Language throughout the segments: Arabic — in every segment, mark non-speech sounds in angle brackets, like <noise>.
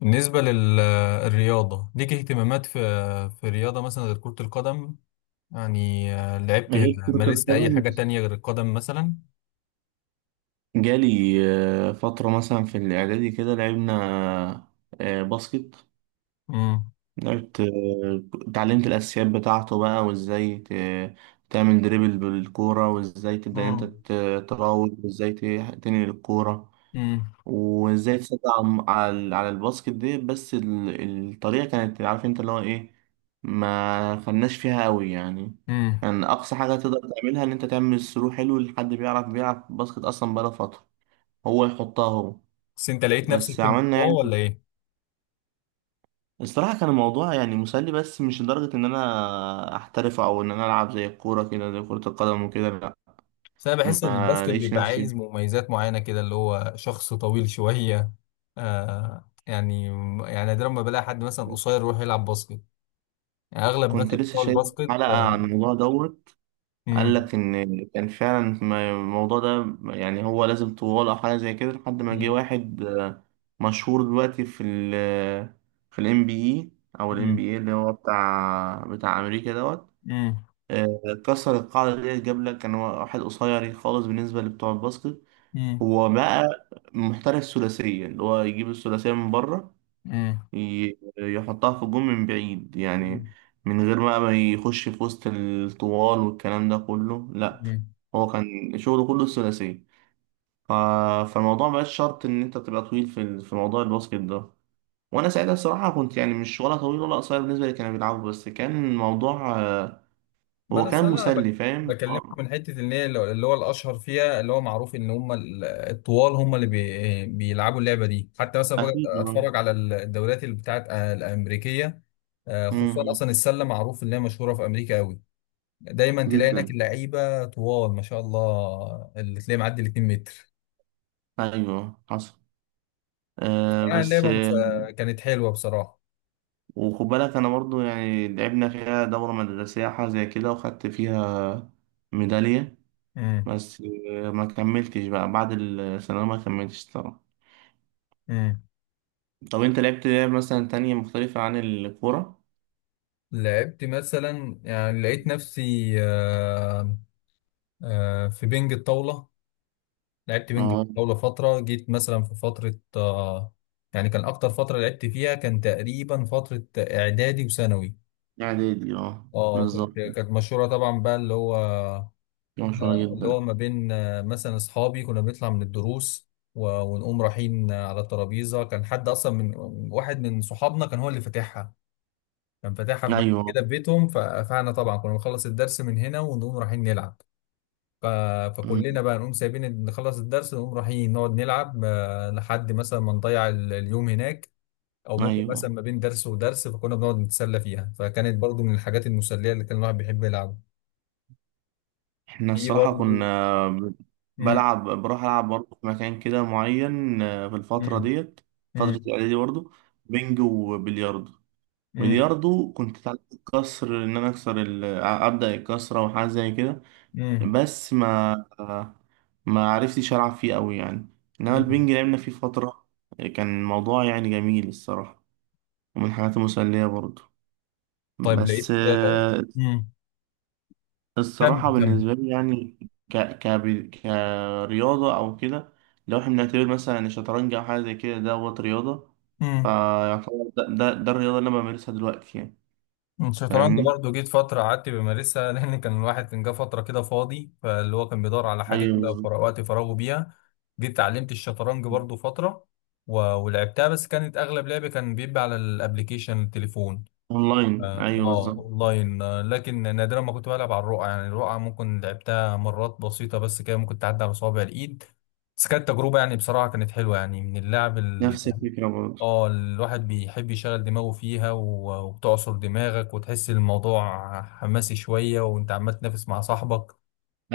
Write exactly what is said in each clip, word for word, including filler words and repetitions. بالنسبة للرياضة ليك اهتمامات في في الرياضة مثلا غير كرة القدم. يعني آه، لعبت. غير كرة مارست أي القدم. حاجة تانية غير القدم مثلا؟ جالي آه، فترة مثلا في الإعدادي كده لعبنا آه، باسكت. امم. لعبت آه، اتعلمت الأساسيات بتاعته بقى وإزاي ت- تعمل دريبل بالكورة، وإزاي تبدأ أنت مم. ت- تراوغ، وإزاي ت- تنقل الكورة، امم. وازاي تسد على على على الباسكت دي. بس ال- الطريقه كانت، عارف انت، اللي هو ايه، ما خدناش فيها قوي يعني. امم. كان اقصى حاجه تقدر تعملها ان انت تعمل ثرو حلو لحد بيعرف بيلعب باسكت اصلا بقاله فتره، هو يحطها هو. بس أنت لقيت نفسك بس في عملنا الموضوع يعني. ولا إيه؟ الصراحه كان الموضوع يعني مسلي، بس مش لدرجه ان انا احترف او ان انا العب زي الكوره كده، زي كره القدم وكده، لا. بس أنا بحس إن ما الباسكت لقيتش بيبقى نفسي. عايز مميزات معينة كده، اللي هو شخص طويل شوية. آه يعني، يعني نادرا ما بلاقي حد مثلا قصير يروح يلعب باسكت، يعني أغلب كنت مثلا لسه بتوع شايف الباسكت. حلقه عن الموضوع دوت. قال امم. لك إن كان فعلا ما- الموضوع ده يعني هو لازم طوال أو حاجة زي كده، لحد ما جه امم. واحد آه، مشهور دلوقتي في ال في ال إن بي إيه أو ال إن بي إيه اللي هو بتاع بتاع أمريكا دوت. امم. آه، كسر القاعدة دي، جاب لك كان واحد قصير خالص بالنسبة لبتوع الباسكت. امم. هو بقى محترف ثلاثية، اللي هو يجيب الثلاثية من بره، ي- يحطها في الجون من بعيد يعني، امم. من غير بقى ما يخش في وسط الطوال والكلام ده كله، لا. مم. هو كان شغله كله الثلاثية. ف- فالموضوع مبقاش شرط إن أنت تبقى طويل في ال- في موضوع الباسكت ده. وأنا ساعتها الصراحة كنت يعني مش ولا طويل ولا قصير بالنسبة اللي كانوا بيلعبوا، بس كان الموضوع آه، ما هو انا كان أصل انا بك- مسلي. فاهم؟ بكلمك آه، من حته ان هي لو- اللي هو الاشهر فيها، اللي هو معروف ان هم ال- الطوال هم اللي بي- بيلعبوا اللعبه دي. حتى مثلا بقى أكيد. آه. اتفرج على ال- الدوريات اللي بتاعت آه، الامريكيه. آه، خصوصا مم. اصلا السله معروف ان هي مشهوره في امريكا قوي. دايما تلاقي هناك جدا. اللعيبه طوال ما شاء الله، اللي تلاقي معدي ال الاتنين متر متر. أيوه، حصل. آه آه، بس اللعبه مس- آه، كانت حلوه بصراحه. وخد بالك انا برضو يعني لعبنا فيها دورة مدرسية، حاجة زي كده، وخدت فيها ميدالية. امم. بس آه، ما كملتش بقى بعد الثانوية، ما كملتش طبعا. امم. طب انت لعبت لعب مثلا تانية مختلفة عن الكورة؟ لعبت مثلا، يعني لقيت نفسي آه، آه، في بنج الطاوله. لعبت وينج اه. جولة فترة، جيت مثلا في فترة آه، يعني كان أكتر فترة لعبت فيها كان تقريبا فترة إعدادي وثانوي. اعدادي، اه. اه كنت بالظبط. كانت مشهورة طبعا بقى، اللي هو مشهورة اللي هو جدا. ما بين آه، مثلا أصحابي كنا بنطلع من الدروس و- ونقوم رايحين آه، على الترابيزة. كان حد أصلا من واحد من صحابنا كان هو اللي فاتحها، كان فاتحها في مكان ايوه. كده في بيتهم. ف- فاحنا طبعا كنا بنخلص الدرس من هنا ونقوم رايحين نلعب. ف- أمم، فكلنا بقى نقوم سايبين نخلص الدرس، نقوم رايحين نقعد نلعب آه، لحد مثلا ما نضيع ال- اليوم هناك. او ممكن ايوه. مثلا ما بين درس ودرس فكنا بنقعد نتسلى فيها، فكانت برضو من الحاجات المسلية اللي كان الواحد بيحب يلعبها. احنا في الصراحة برضو. كنا مم. بلعب، بروح العب برضه في مكان كده معين آه، في الفترة مم. ديت، فترة مم. الاعدادي برضه، بنج وبلياردو. مم. بلياردو كنت اتعلمت الكسر، ان انا اكسر ال... ابدا الكسره وحاجه زي كده، مم. بس ما ما عرفتش العب فيه قوي يعني. انما مم. البنج لعبنا فيه فتره. كان الموضوع يعني جميل الصراحه، ومن الحاجات المسليه برضه. طيب بس لقيت. آه، مم. كمل الصراحه كمل. بالنسبه لي يعني، ك... ك... كرياضه او كده، لو احنا بنعتبر مثلا ان الشطرنج او حاجه زي كده دوت رياضه، مم. فيعتبر ده, ده, ده الرياضه اللي انا بمارسها دلوقتي يعني. الشطرنج فاهمني؟ برضه جيت فترة قعدت بمارسها <laughs> لأن كان الواحد كان جه فترة كده فاضي، فاللي هو كان بيدور على حاجة ايوه يملى بالظبط. فراغ- وقت فراغه بيها. جيت اتعلمت الشطرنج برضه فترة و... ولعبتها، بس كانت أغلب لعبي كان بيبقى على الأبليكيشن التليفون. اونلاين، آه ايوه آه، بالظبط. أونلاين. آه، لكن نادرا ما كنت بلعب على الرقعة، يعني الرقعة ممكن لعبتها مرات بسيطة بس، كده ممكن تعدي على صوابع الإيد. بس كانت تجربة يعني بصراحة كانت حلوة يعني من اللعب. نفس الفكره برضه. اه الواحد بيحب يشغل دماغه فيها، و- وبتعصر دماغك وتحس الموضوع حماسي شوية وانت عمال تنافس مع صاحبك.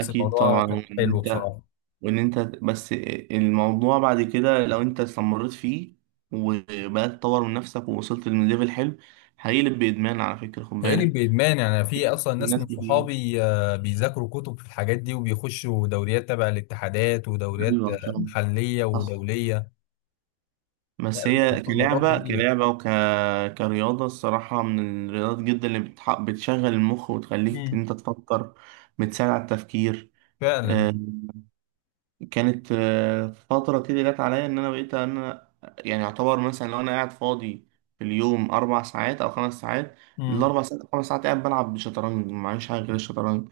بس الموضوع طبعا، كان وان حلو انت بصراحة. وان انت بس، الموضوع بعد كده لو انت استمريت فيه وبقى تطور من نفسك ووصلت لليفل حلو، هيقلب بادمان على فكره، خد قالب بالك. بإدمان، يعني في أصلا في ناس ناس من كتير. صحابي آه، بيذاكروا كتب في الحاجات دي وبيخشوا دوريات تبع الاتحادات ودوريات ايوه آه، فاهم، محلية حصل. ودولية. لا بس هي الموضوع، الموضوع كلعبه كبير. كلعبه وك كرياضه الصراحه من الرياضات جدا اللي بتح... بتشغل المخ وتخليك مم. انت تفكر، بتساعد على التفكير. فعلا. آه، كانت آه، فترة كده جت عليا إن أنا بقيت إن أنا يعني أعتبر مثلا لو أنا قاعد فاضي في اليوم أربع ساعات أو خمس ساعات، مم. الأربع ساعات أو خمس ساعات قاعد بلعب شطرنج، معيش حاجة غير الشطرنج.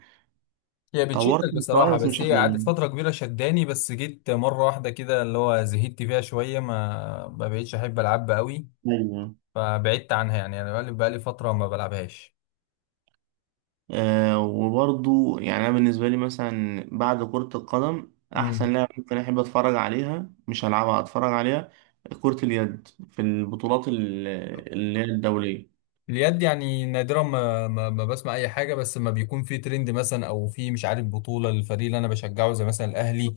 هي بتشكل طورت مستواي بصراحة، بس بس مش هي قعدت عجبني. فترة كبيرة شداني، بس جيت مرة واحدة كده اللي هو زهدت فيها شوية، ما ما بقيتش أحب ألعبها قوي. أيوه. فبعدت عنها، يعني أنا بقالي بقالي فترة ما بلعبهاش. آه وبرضو يعني أنا بالنسبة لي مثلا بعد كرة القدم، مم. أحسن لعبة ممكن أحب أتفرج عليها، مش هلعبها، أتفرج عليها، كرة اليد في البطولات ال- اللي هي الدولية. اليد يعني نادرا ما, ما, ما بسمع أي حاجة، بس ما بيكون في ترند مثلا أو في مش عارف بطولة للفريق اللي أنا بشجعه، زي مثلا الأهلي.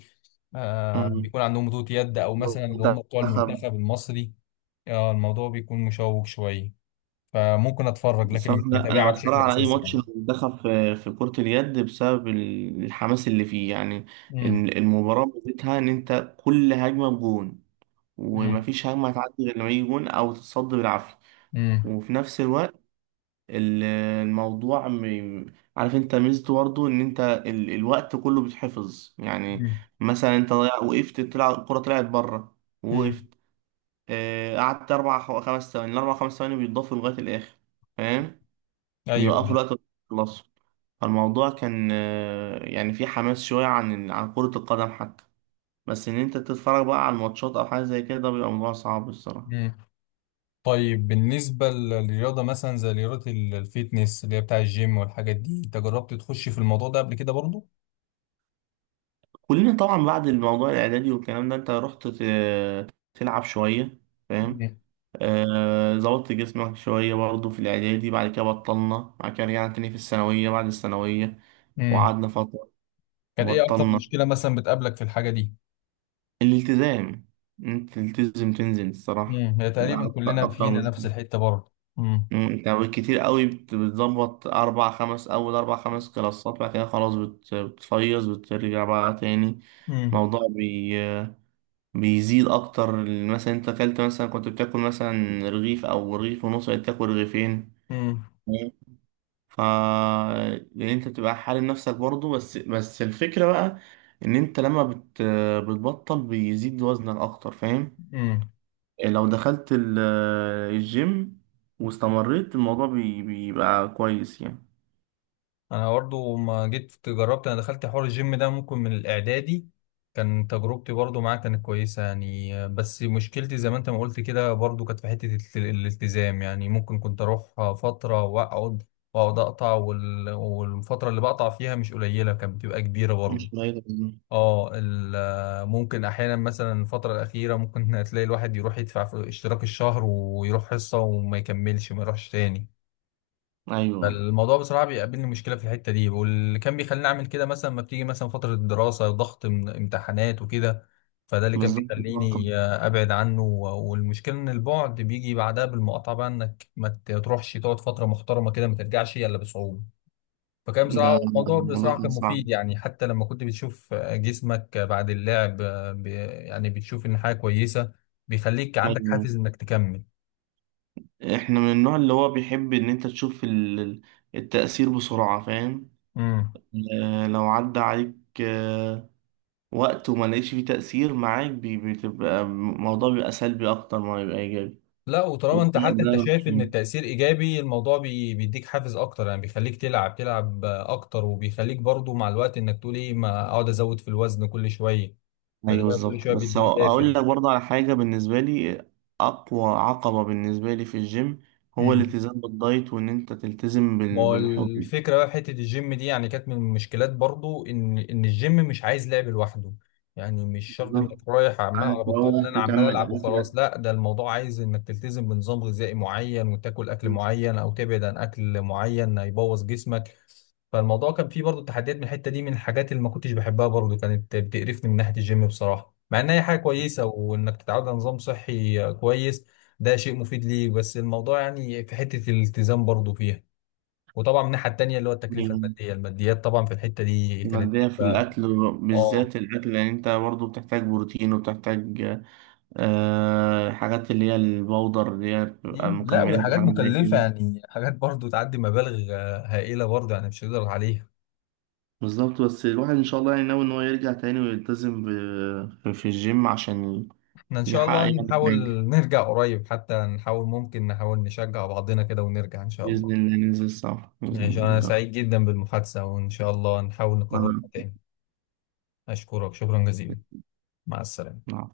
آه بيكون عندهم بطولة يد، أو مثلا اللي هم بتوع مم. المنتخب المصري. آه الموضوع بيكون مشوق شوية، فممكن أتفرج لكن الصراحة مش لا، متابعها أنا بتفرج بشكل على أي أساسي ماتش يعني. دخل في في كرة اليد بسبب ال- الحماس اللي فيه يعني. مم. الم- المباراة ميزتها إن أنت كل هجمة بجون، مم. ومفيش هجمة هتعدي غير لما يجي جون أو تتصد بالعافية. امم. وفي نفس الوقت ال- الموضوع م- عارف أنت ميزته برضه إن أنت ال- الوقت كله بيتحفظ يعني. امم. مثلا أنت ضيع، وقفت تلعب، الكرة طلعت بره، وقفت، امم. آه، قعدت أربع خ- خمس ثواني، الأربع خمس ثواني بيتضافوا لغاية الآخر، فاهم؟ ايوه بيوقفوا ايوه. الوقت ويخلصوا. فالموضوع كان آه، يعني في حماس شوية عن عن كرة القدم حتى. بس إن أنت تتفرج بقى على الماتشات أو حاجة زي كده، ده بيبقى موضوع صعب الصراحة. امم. طيب بالنسبه للرياضه مثلا، زي رياضه ال- الفيتنس اللي هي بتاع الجيم والحاجات دي، انت جربت تخش في الموضوع ده قبل كده برضو؟ كلنا طبعا بعد الموضوع الإعدادي والكلام ده أنت رحت ت- تلعب شوية، فاهم. امم. آه، ظبطت جسمك شوية برضه في الإعدادي، بعد كده بطلنا، بعد كده رجعنا تاني في الثانوية، بعد الثانوية امم. وقعدنا فترة كانت ايه اكتر وبطلنا. مشكله مثلا بتقابلك في الحاجه دي؟ الالتزام، أنت تلتزم تنزل الصراحة امم هي ده، تقريبا أكتر كلنا أكتر. فينا نفس الحته برضو. امم. مم، انت بالكتير قوي بت- بتظبط اربع خمس، اول اربع خمس كلاسات، بعد كده خلاص بت- بتفيص، بترجع بقى تاني. الموضوع بي بيزيد اكتر. مثلا انت اكلت مثلا، كنت بتاكل مثلا رغيف او رغيف ونص، بقيت تاكل رغيفين. امم. مم. ف لان انت بتبقى حارم نفسك برضه، بس بس الفكرة بقى ان انت لما بت... بتبطل بيزيد وزنك اكتر، فاهم. امم. لو دخلت ال- الجيم واستمريت، الموضوع بي- بيبقى كويس يعني. انا برضو ما جيت جربت، انا دخلت حوار الجيم ده ممكن من الاعدادي. كان تجربتي برضو معاه كانت كويسه يعني، بس مشكلتي زي ما انت ما قلت كده برضو كانت في حته الت- الالتزام. يعني ممكن كنت اروح فتره واقعد واقعد اقطع، وال- والفتره اللي بقطع فيها مش قليله، كانت بتبقى كبيره برضو. مش قليل منه. اه ال- ممكن احيانا مثلا الفتره الاخيره ممكن <laughs> تلاقي الواحد يروح يدفع في اشتراك الشهر ويروح حصه وما يكملش، ما يروحش تاني. ايوه فالموضوع بصراحة بيقابلني مشكلة في الحتة دي، واللي كان بيخليني أعمل كده مثلا ما بتيجي مثلا فترة الدراسة، ضغط من- امتحانات وكده. فده اللي كان بالظبط، الرقم بيخليني آه، أبعد عنه، و- والمشكلة إن البعد بيجي بعدها بالمقاطعة بقى، إنك ما ت- تروحش تقعد فترة محترمة كده ما ترجعش إلا بصعوبة. فكان ده بصراحة الموضوع الموضوع بصراحة كان كان صعب. مفيد يعني، حتى لما كنت بتشوف آه، جسمك آه، بعد اللعب آه، ب- يعني بتشوف إن حاجة كويسة، بيخليك عندك ايوه، حافز إنك تكمل. احنا من النوع اللي هو بيحب ان انت تشوف ال- ال- التأثير بسرعة، فاهم. مم. آه، لو عدى عليك آه، وقت وما لقيتش فيه تأثير معاك، بي- بتبقى الموضوع بيبقى سلبي اكتر ما بيبقى ايجابي. لا وطالما انت، وبتبقى حتى انت ده، شايف ان التأثير ايجابي الموضوع بي- بيديك حافز اكتر، يعني بيخليك تلعب تلعب اكتر، وبيخليك برضو مع الوقت انك تقول ايه ما اقعد ازود في الوزن كل شوية. فده ايوه كل بالظبط. شوية بس هو- بيديك دافع. اقول لك برضه على حاجه بالنسبه لي، اقوى عقبه بالنسبه لي في الجيم هو مم. الالتزام بالدايت، وان انت تلتزم ما بال- هو بالحجم. الفكرة بقى في حتة الجيم دي، يعني كانت من المشكلات برضو إن إن الجيم مش عايز لعب لوحده. يعني مش شرط بالظبط، إنك رايح عمال عارف على بطال، لو إن أنا عمال تكمل ألعب اكلك. وخلاص لا، ده الموضوع عايز إنك تلتزم بنظام غذائي معين وتاكل أكل معين أو تبعد عن أكل معين هيبوظ جسمك. فالموضوع كان فيه برضو تحديات من الحتة دي، من الحاجات اللي ما كنتش بحبها برضو، كانت بتقرفني من ناحية الجيم بصراحة، مع إن هي حاجة كويسة وإنك تتعود على نظام صحي كويس، ده شيء مفيد ليك، بس الموضوع يعني في حتة الالتزام برضو فيها. وطبعا من الناحيه التانيه، اللي هو التكلفه الماديه، الماديات طبعا في الحته دي كانت مادية في تبقى. الأكل، اه. بالذات الأكل، لأن أنت برضو بتحتاج بروتين، وبتحتاج آه حاجات اللي هي البودر اللي هي بتبقى مم. لا وهي مكملات حاجات وحاجات زي مكلفه كده. يعني، حاجات برضو تعدي مبالغ آه، هائله برضو يعني مش هنقدر عليها. بالظبط، بس الواحد إن شاء الله يعني ناوي إن هو يرجع تاني ويلتزم ب- في الجيم عشان احنا ان شاء يحقق الله يعني نحاول حاجة. نرجع قريب، حتى نحاول ممكن نحاول نشجع بعضنا كده ونرجع ان شاء بإذن الله. الله ننزل سوا، بإذن ماشي الله انا نجرب. سعيد جدا بالمحادثه، وان شاء الله نحاول نكررها آه. تاني. اشكرك شكرا جزيلا. مع السلامه. نعم.